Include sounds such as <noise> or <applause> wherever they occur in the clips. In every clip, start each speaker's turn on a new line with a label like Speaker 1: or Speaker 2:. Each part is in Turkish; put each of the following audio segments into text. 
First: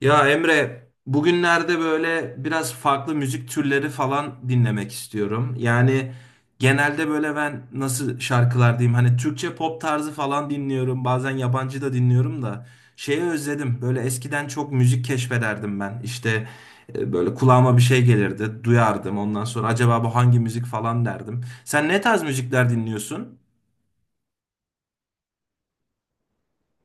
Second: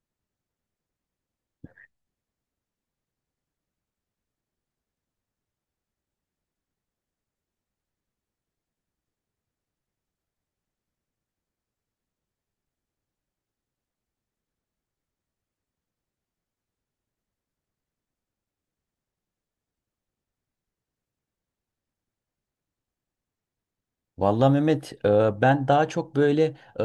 Speaker 1: Ya Emre, bugünlerde böyle biraz farklı müzik türleri falan dinlemek istiyorum. Yani genelde böyle ben nasıl şarkılar diyeyim hani Türkçe pop tarzı falan dinliyorum. Bazen yabancı da dinliyorum da şeyi özledim. Böyle eskiden çok müzik keşfederdim ben. İşte böyle kulağıma bir şey gelirdi, duyardım. Ondan sonra acaba bu hangi müzik falan derdim. Sen ne tarz müzikler dinliyorsun?
Speaker 2: Vallahi Mehmet, ben daha çok böyle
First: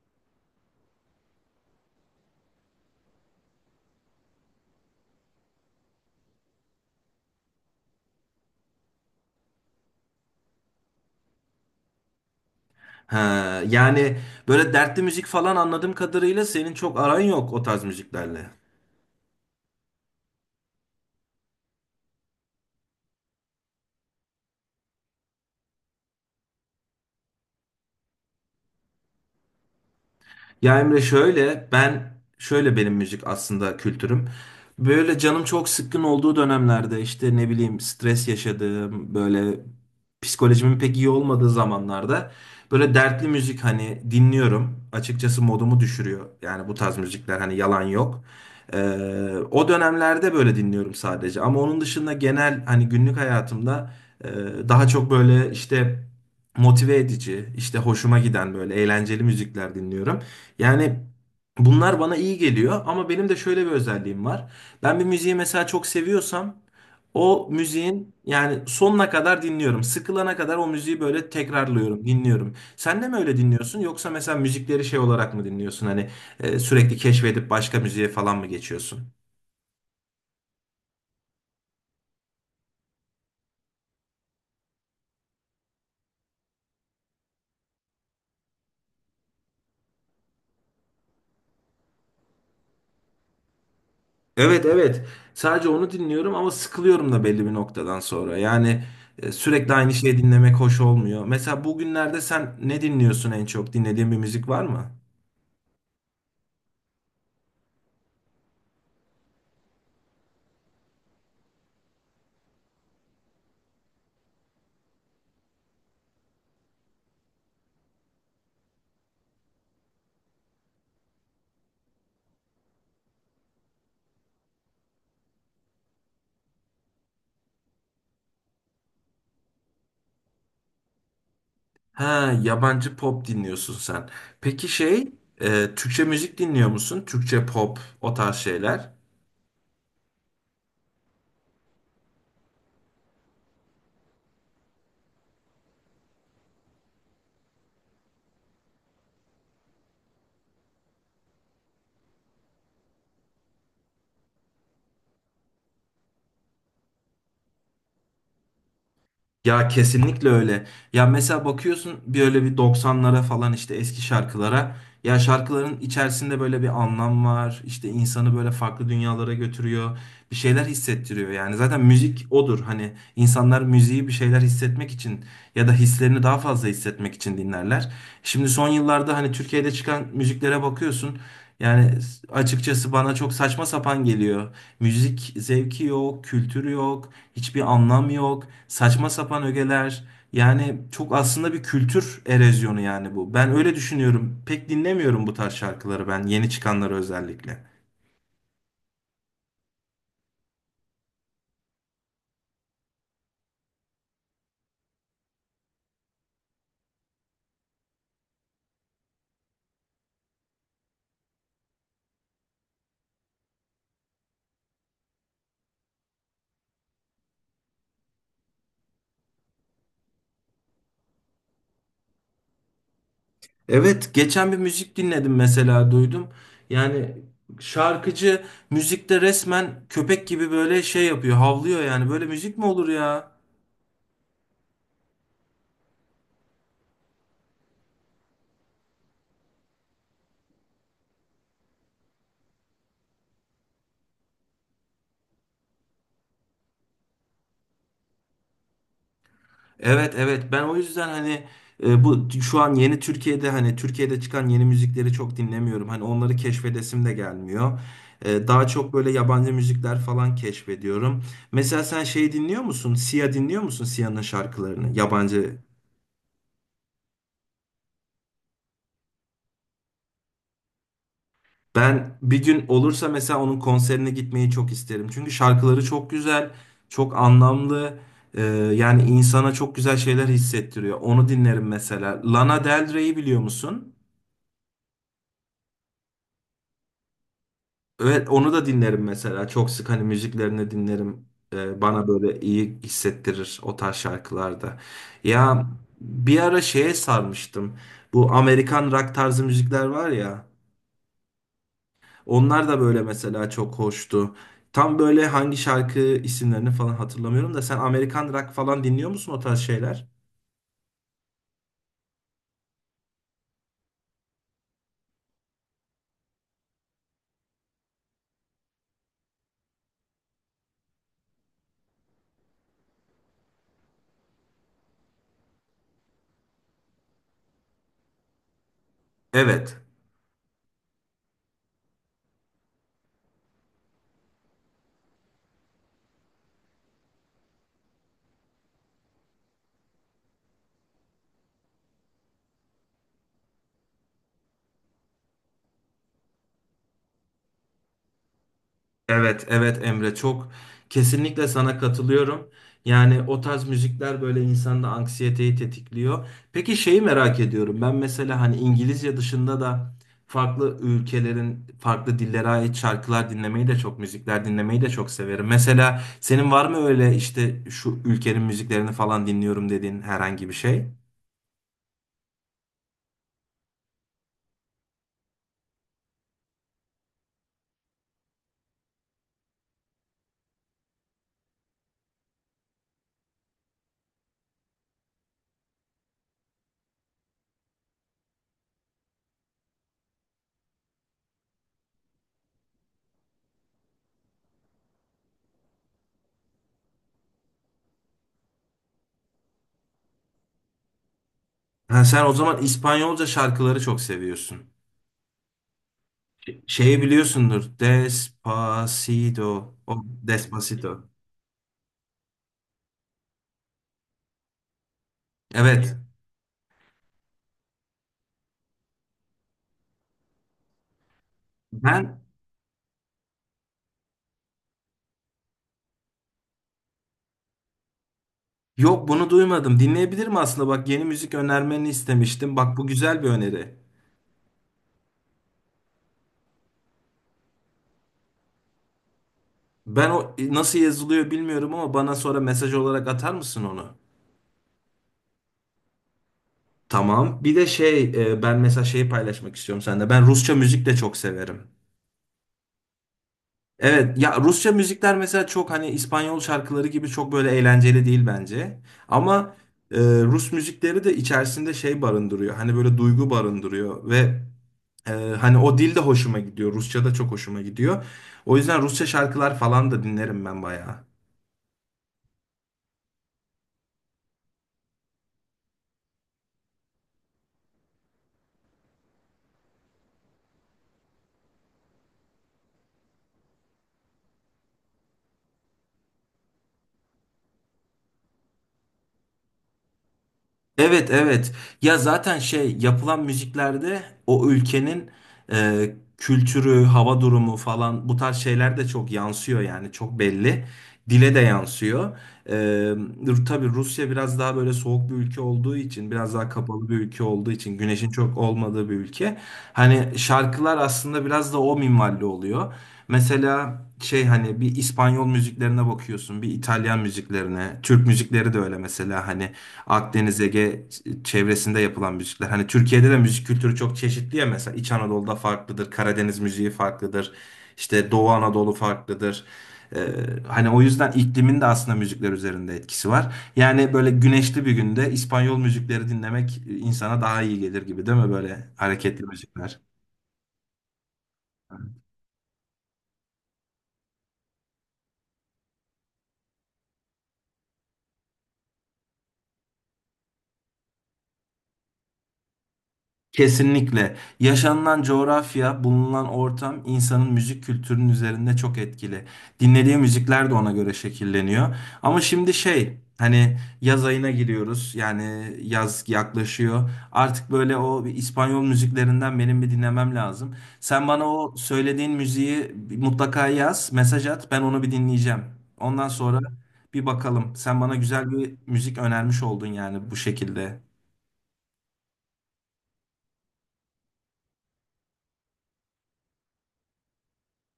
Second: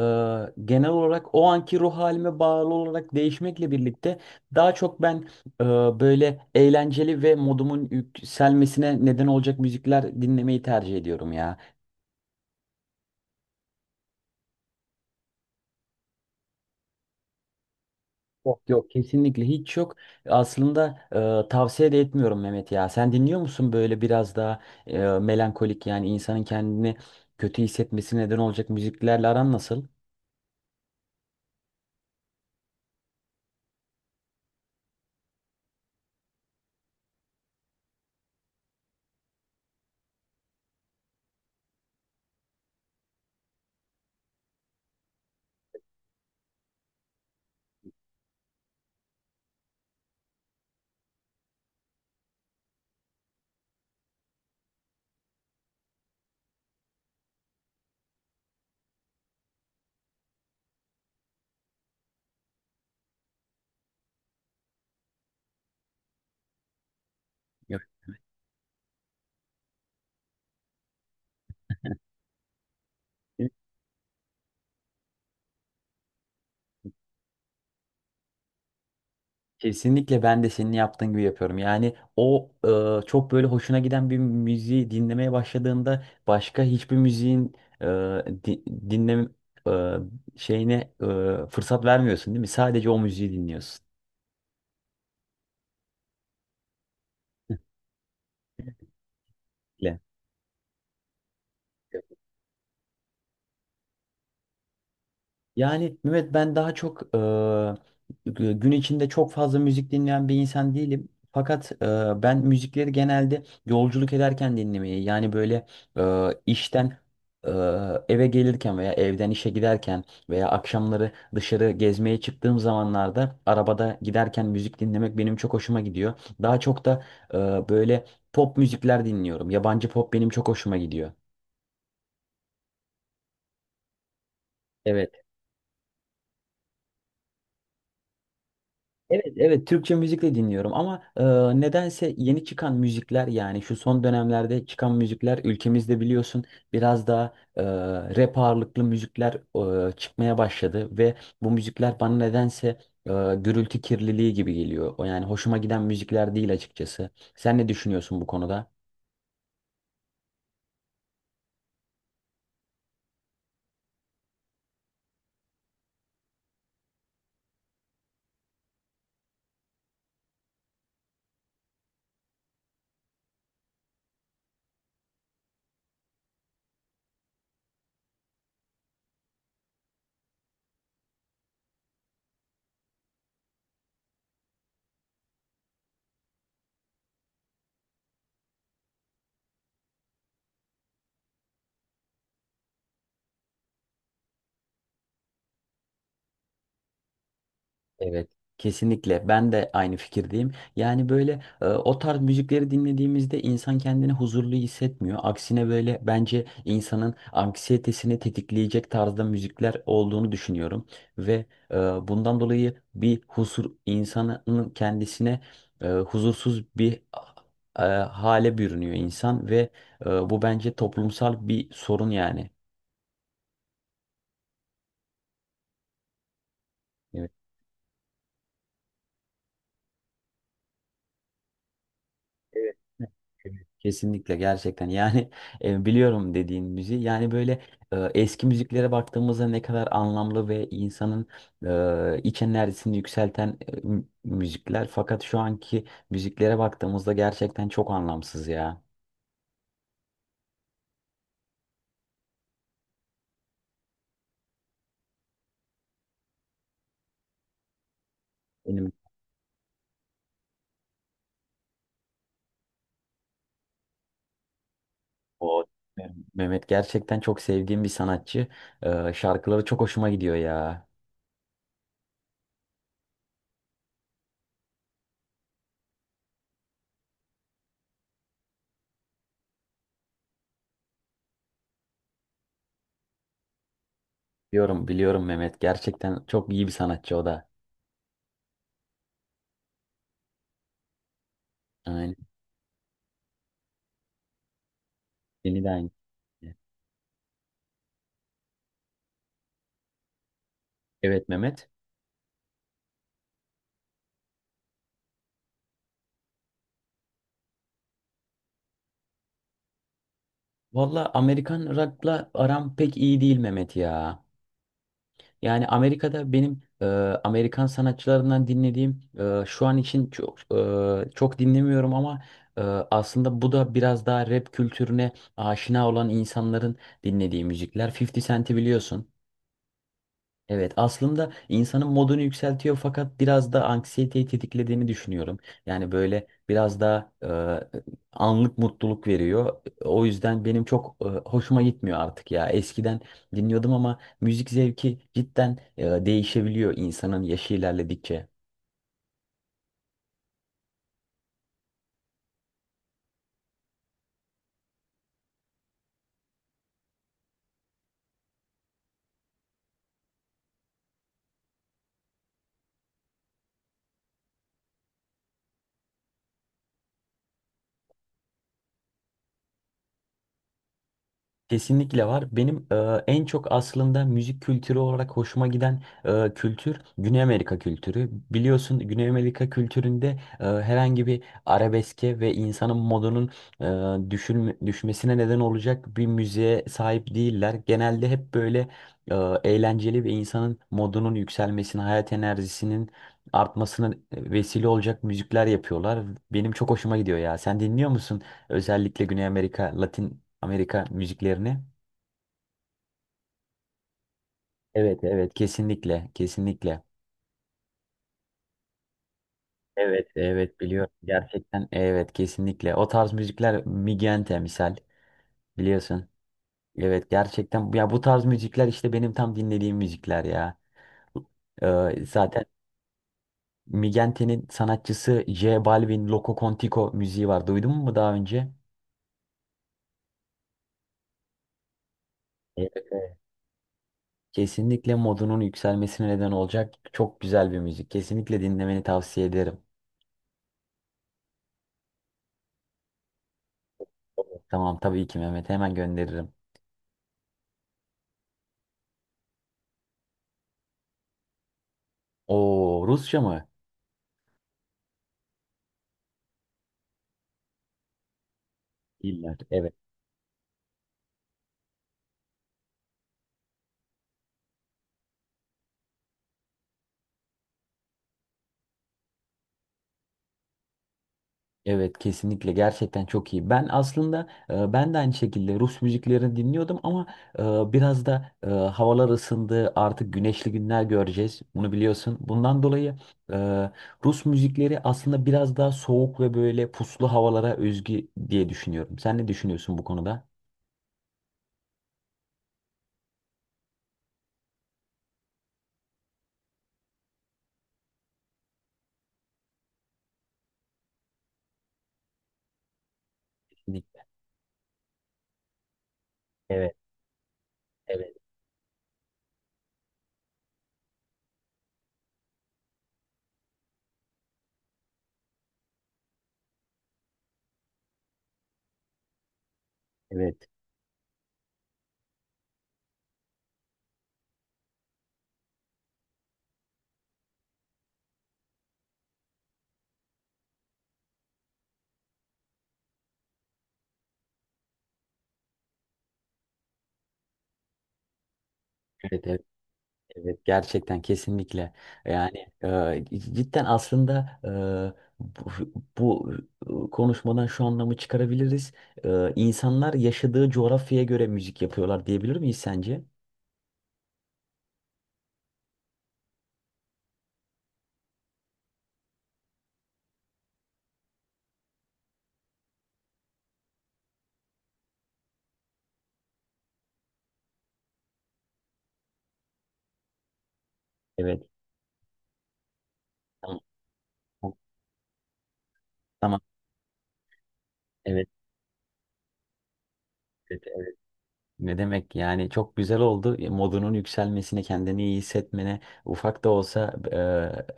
Speaker 2: genel olarak o anki ruh halime bağlı olarak değişmekle birlikte daha çok ben e, böyle eğlenceli ve modumun yükselmesine neden olacak müzikler dinlemeyi tercih ediyorum ya.
Speaker 1: Ha, yani böyle dertli müzik falan anladığım kadarıyla senin çok aran yok o tarz müziklerle.
Speaker 2: Yok yok, kesinlikle hiç yok. Aslında tavsiye de etmiyorum Mehmet ya. Sen dinliyor musun böyle biraz daha melankolik, yani insanın kendini kötü hissetmesine neden olacak müziklerle aran nasıl?
Speaker 1: Ya Emre şöyle benim müzik aslında kültürüm. Böyle canım çok sıkkın olduğu dönemlerde işte ne bileyim stres yaşadığım böyle psikolojimin pek iyi olmadığı zamanlarda böyle dertli müzik hani dinliyorum. Açıkçası modumu düşürüyor. Yani bu tarz müzikler hani yalan yok. Ee, O dönemlerde böyle dinliyorum sadece. Ama onun dışında genel hani günlük hayatımda e, daha çok böyle işte motive edici, işte hoşuma giden böyle eğlenceli müzikler dinliyorum. Yani bunlar bana iyi geliyor ama benim de şöyle bir özelliğim var. Ben bir müziği mesela çok seviyorsam o
Speaker 2: Yok.
Speaker 1: müziğin yani sonuna kadar dinliyorum. Sıkılana kadar o müziği böyle tekrarlıyorum, dinliyorum. Sen de mi öyle dinliyorsun yoksa mesela müzikleri şey olarak mı dinliyorsun? Hani sürekli keşfedip başka müziğe falan mı geçiyorsun?
Speaker 2: Kesinlikle ben de senin yaptığın gibi yapıyorum. Yani o çok böyle hoşuna giden bir müziği dinlemeye başladığında başka hiçbir müziğin e, di- dinleme e, şeyine fırsat vermiyorsun, değil mi? Sadece o müziği dinliyorsun.
Speaker 1: Evet, evet. Sadece onu dinliyorum ama sıkılıyorum da belli bir noktadan sonra. Yani sürekli aynı şeyi dinlemek hoş olmuyor. Mesela bugünlerde sen ne dinliyorsun en çok? Dinlediğin bir müzik var mı?
Speaker 2: Yani Mehmet, ben daha çok gün içinde çok fazla müzik dinleyen bir insan değilim. Fakat ben müzikleri genelde yolculuk ederken dinlemeyi, yani böyle e, işten e, eve gelirken veya evden işe giderken veya akşamları dışarı gezmeye çıktığım zamanlarda arabada giderken müzik dinlemek benim çok hoşuma gidiyor. Daha çok da e, böyle pop müzikler dinliyorum. Yabancı pop benim çok hoşuma gidiyor.
Speaker 1: Ha, yabancı pop dinliyorsun sen. Peki şey,
Speaker 2: Evet.
Speaker 1: Türkçe müzik dinliyor musun? Türkçe pop, o tarz şeyler.
Speaker 2: Evet, evet Türkçe müzikle dinliyorum ama nedense yeni çıkan müzikler, yani şu son dönemlerde çıkan müzikler ülkemizde biliyorsun biraz daha rap ağırlıklı müzikler çıkmaya başladı ve bu müzikler bana nedense e, gürültü kirliliği gibi geliyor. O, yani hoşuma giden müzikler değil açıkçası. Sen ne düşünüyorsun bu konuda?
Speaker 1: Ya kesinlikle öyle. Ya mesela bakıyorsun böyle bir doksanlara falan işte eski şarkılara. Ya şarkıların içerisinde böyle bir anlam var. İşte insanı böyle farklı dünyalara götürüyor. Bir şeyler hissettiriyor yani. Zaten müzik odur. Hani insanlar müziği bir şeyler hissetmek için ya da hislerini daha fazla hissetmek için dinlerler. Şimdi son yıllarda hani Türkiye'de çıkan müziklere bakıyorsun. Yani açıkçası bana çok saçma sapan geliyor. Müzik zevki yok, kültürü yok, hiçbir anlam yok, saçma sapan ögeler. Yani çok aslında bir kültür erozyonu yani bu. Ben öyle düşünüyorum. Pek dinlemiyorum bu tarz şarkıları ben, yeni çıkanları özellikle.
Speaker 2: Evet, kesinlikle. Ben de aynı fikirdeyim. Yani böyle o tarz müzikleri dinlediğimizde insan kendini huzurlu hissetmiyor. Aksine böyle bence insanın anksiyetesini tetikleyecek tarzda müzikler olduğunu düşünüyorum. Ve e, bundan dolayı bir huzur insanın kendisine, huzursuz bir hale bürünüyor insan ve bu bence toplumsal bir sorun yani.
Speaker 1: Evet, geçen bir müzik dinledim mesela duydum. Yani şarkıcı müzikte resmen köpek gibi böyle şey yapıyor, havlıyor yani. Böyle müzik mi
Speaker 2: Evet.
Speaker 1: olur ya?
Speaker 2: Kesinlikle, gerçekten yani <laughs> biliyorum dediğin müziği. Yani böyle eski müziklere baktığımızda ne kadar anlamlı ve insanın iç enerjisini yükselten müzikler, fakat şu anki müziklere baktığımızda gerçekten çok anlamsız ya.
Speaker 1: Evet, evet ben o yüzden hani şu an yeni Türkiye'de hani Türkiye'de çıkan yeni müzikleri çok dinlemiyorum. Hani onları keşfedesim de gelmiyor. Daha çok
Speaker 2: Benim
Speaker 1: böyle yabancı müzikler falan keşfediyorum. Mesela sen şey dinliyor musun? Sia dinliyor musun? Sia'nın şarkılarını yabancı.
Speaker 2: o Mehmet gerçekten çok sevdiğim bir sanatçı. E, şarkıları çok hoşuma gidiyor ya.
Speaker 1: Ben bir gün olursa mesela onun konserine gitmeyi çok isterim. Çünkü şarkıları çok güzel, çok anlamlı. E, Yani insana çok güzel şeyler hissettiriyor. Onu dinlerim mesela. Lana Del Rey'i biliyor musun?
Speaker 2: Biliyorum, biliyorum Mehmet, gerçekten çok iyi bir sanatçı o da.
Speaker 1: Evet, onu da dinlerim mesela. Çok sık hani müziklerini dinlerim. Bana
Speaker 2: Aynen.
Speaker 1: böyle iyi hissettirir o tarz şarkılarda.
Speaker 2: Beni
Speaker 1: Ya
Speaker 2: de aynı.
Speaker 1: bir ara şeye sarmıştım. Bu Amerikan rock tarzı müzikler var ya.
Speaker 2: Evet Mehmet.
Speaker 1: Onlar da böyle mesela çok hoştu. Tam böyle hangi şarkı isimlerini falan hatırlamıyorum da sen Amerikan rock falan dinliyor musun o tarz şeyler?
Speaker 2: Valla, Amerikan rock'la aram pek iyi değil Mehmet ya. Yani Amerika'da benim Amerikan sanatçılarından dinlediğim, şu an için çok dinlemiyorum ama aslında bu da biraz daha rap kültürüne aşina olan insanların dinlediği müzikler. 50 Cent'i biliyorsun.
Speaker 1: Evet.
Speaker 2: Evet, aslında insanın modunu yükseltiyor fakat biraz da anksiyeteyi tetiklediğini düşünüyorum. Yani böyle biraz da anlık mutluluk veriyor. O yüzden benim çok hoşuma gitmiyor artık ya. Eskiden dinliyordum ama müzik zevki cidden değişebiliyor insanın yaşı ilerledikçe.
Speaker 1: Evet, evet Emre çok kesinlikle sana katılıyorum. Yani o tarz müzikler böyle insanda anksiyeteyi tetikliyor. Peki şeyi merak ediyorum. Ben mesela hani İngilizce dışında da farklı ülkelerin farklı dillere ait şarkılar dinlemeyi de çok, müzikler dinlemeyi de çok severim. Mesela senin var mı öyle işte şu ülkenin müziklerini falan dinliyorum dediğin herhangi bir şey?
Speaker 2: Kesinlikle var. Benim en çok aslında müzik kültürü olarak hoşuma giden kültür, Güney Amerika kültürü. Biliyorsun Güney Amerika kültüründe herhangi bir arabeske ve insanın modunun e, düşmesine neden olacak bir müziğe sahip değiller. Genelde hep böyle e, eğlenceli ve insanın modunun yükselmesine, hayat enerjisinin artmasına vesile olacak müzikler yapıyorlar. Benim çok hoşuma gidiyor ya. Sen dinliyor musun? Özellikle Güney Amerika, Latin Amerika müziklerini.
Speaker 1: Ha, sen o zaman İspanyolca şarkıları çok seviyorsun.
Speaker 2: Evet, evet kesinlikle, kesinlikle.
Speaker 1: Şeyi biliyorsundur. Despacito. O
Speaker 2: Evet, evet biliyorum,
Speaker 1: Despacito.
Speaker 2: gerçekten evet, kesinlikle. O tarz müzikler, Migente misal,
Speaker 1: Evet.
Speaker 2: biliyorsun. Evet, gerçekten ya bu tarz müzikler işte benim tam dinlediğim müzikler ya.
Speaker 1: Ben
Speaker 2: Zaten Migente'nin sanatçısı J Balvin Loco Contico müziği var. Duydun mu daha önce?
Speaker 1: yok bunu duymadım. Dinleyebilirim aslında. Bak yeni müzik önermeni istemiştim.
Speaker 2: Evet,
Speaker 1: Bak bu
Speaker 2: evet.
Speaker 1: güzel bir öneri.
Speaker 2: Kesinlikle modunun yükselmesine neden olacak çok güzel bir müzik. Kesinlikle dinlemeni tavsiye ederim.
Speaker 1: Ben o nasıl yazılıyor bilmiyorum ama bana sonra mesaj olarak atar mısın onu?
Speaker 2: Tamam, tabii ki Mehmet, hemen gönderirim.
Speaker 1: Tamam. Bir de şey ben mesela şeyi paylaşmak istiyorum sende. Ben Rusça müzik de çok severim.
Speaker 2: O Rusça mı?
Speaker 1: Evet ya Rusça müzikler mesela çok hani İspanyol şarkıları gibi çok böyle eğlenceli değil bence.
Speaker 2: İller.
Speaker 1: Ama
Speaker 2: Evet.
Speaker 1: Rus müzikleri de içerisinde şey barındırıyor. Hani böyle duygu barındırıyor ve e, hani o dil de hoşuma gidiyor. Rusça da çok hoşuma gidiyor. O yüzden Rusça şarkılar falan da dinlerim ben bayağı.
Speaker 2: Evet, kesinlikle gerçekten çok iyi. Ben aslında ben de aynı şekilde Rus müziklerini dinliyordum ama biraz da havalar ısındı. Artık güneşli günler göreceğiz. Bunu biliyorsun. Bundan dolayı e, Rus müzikleri aslında biraz daha soğuk ve böyle puslu havalara özgü diye düşünüyorum. Sen ne düşünüyorsun bu konuda?
Speaker 1: Evet, evet. Ya zaten şey yapılan müziklerde o ülkenin kültürü, hava durumu falan bu tarz şeyler de çok yansıyor yani çok belli. Dile de yansıyor. Tabii
Speaker 2: Kesinlikle.
Speaker 1: Rusya biraz daha böyle soğuk bir ülke olduğu için, biraz daha
Speaker 2: Evet,
Speaker 1: kapalı bir ülke olduğu için, güneşin
Speaker 2: evet,
Speaker 1: çok olmadığı bir ülke. Hani şarkılar aslında biraz da o minvalli oluyor. Mesela şey hani bir İspanyol müziklerine bakıyorsun, bir İtalyan müziklerine, Türk müzikleri de öyle mesela hani Akdeniz
Speaker 2: evet.
Speaker 1: Ege çevresinde yapılan müzikler. Hani Türkiye'de de müzik kültürü çok çeşitli ya mesela İç Anadolu'da farklıdır, Karadeniz müziği farklıdır, işte Doğu Anadolu farklıdır. Ee, Hani o yüzden iklimin de aslında müzikler üzerinde etkisi var. Yani böyle güneşli bir günde İspanyol müzikleri dinlemek insana daha iyi gelir gibi değil mi böyle hareketli
Speaker 2: Evet, evet.
Speaker 1: müzikler?
Speaker 2: Evet, gerçekten kesinlikle. Yani cidden aslında e, bu, bu konuşmadan şu anlamı çıkarabiliriz. E, insanlar yaşadığı coğrafyaya göre müzik yapıyorlar diyebilir miyiz sence?
Speaker 1: Kesinlikle. Yaşanılan coğrafya, bulunan ortam insanın müzik kültürünün üzerinde çok etkili. Dinlediği müzikler de ona göre şekilleniyor. Ama şimdi şey, hani yaz ayına giriyoruz. Yani yaz yaklaşıyor. Artık böyle o bir İspanyol müziklerinden benim bir dinlemem lazım. Sen bana
Speaker 2: Evet.
Speaker 1: o söylediğin müziği mutlaka
Speaker 2: Tamam.
Speaker 1: yaz, mesaj at. Ben onu bir dinleyeceğim. Ondan sonra
Speaker 2: Tamam.
Speaker 1: bir bakalım. Sen bana
Speaker 2: Evet,
Speaker 1: güzel bir müzik önermiş oldun yani bu
Speaker 2: evet,
Speaker 1: şekilde.
Speaker 2: evet. Ne demek, yani çok güzel oldu. E, modunun yükselmesine, kendini iyi hissetmene ufak da olsa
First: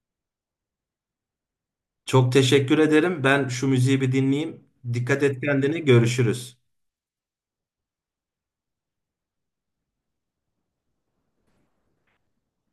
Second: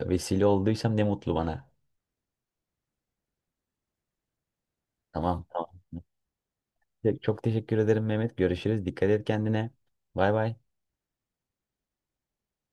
Speaker 2: vesile olduysam ne mutlu bana.
Speaker 1: Çok teşekkür ederim. Ben şu müziği bir dinleyeyim. Dikkat et
Speaker 2: Tamam, tamam.
Speaker 1: kendine. Görüşürüz.
Speaker 2: Çok teşekkür ederim Mehmet. Görüşürüz. Dikkat et kendine. Bay bay.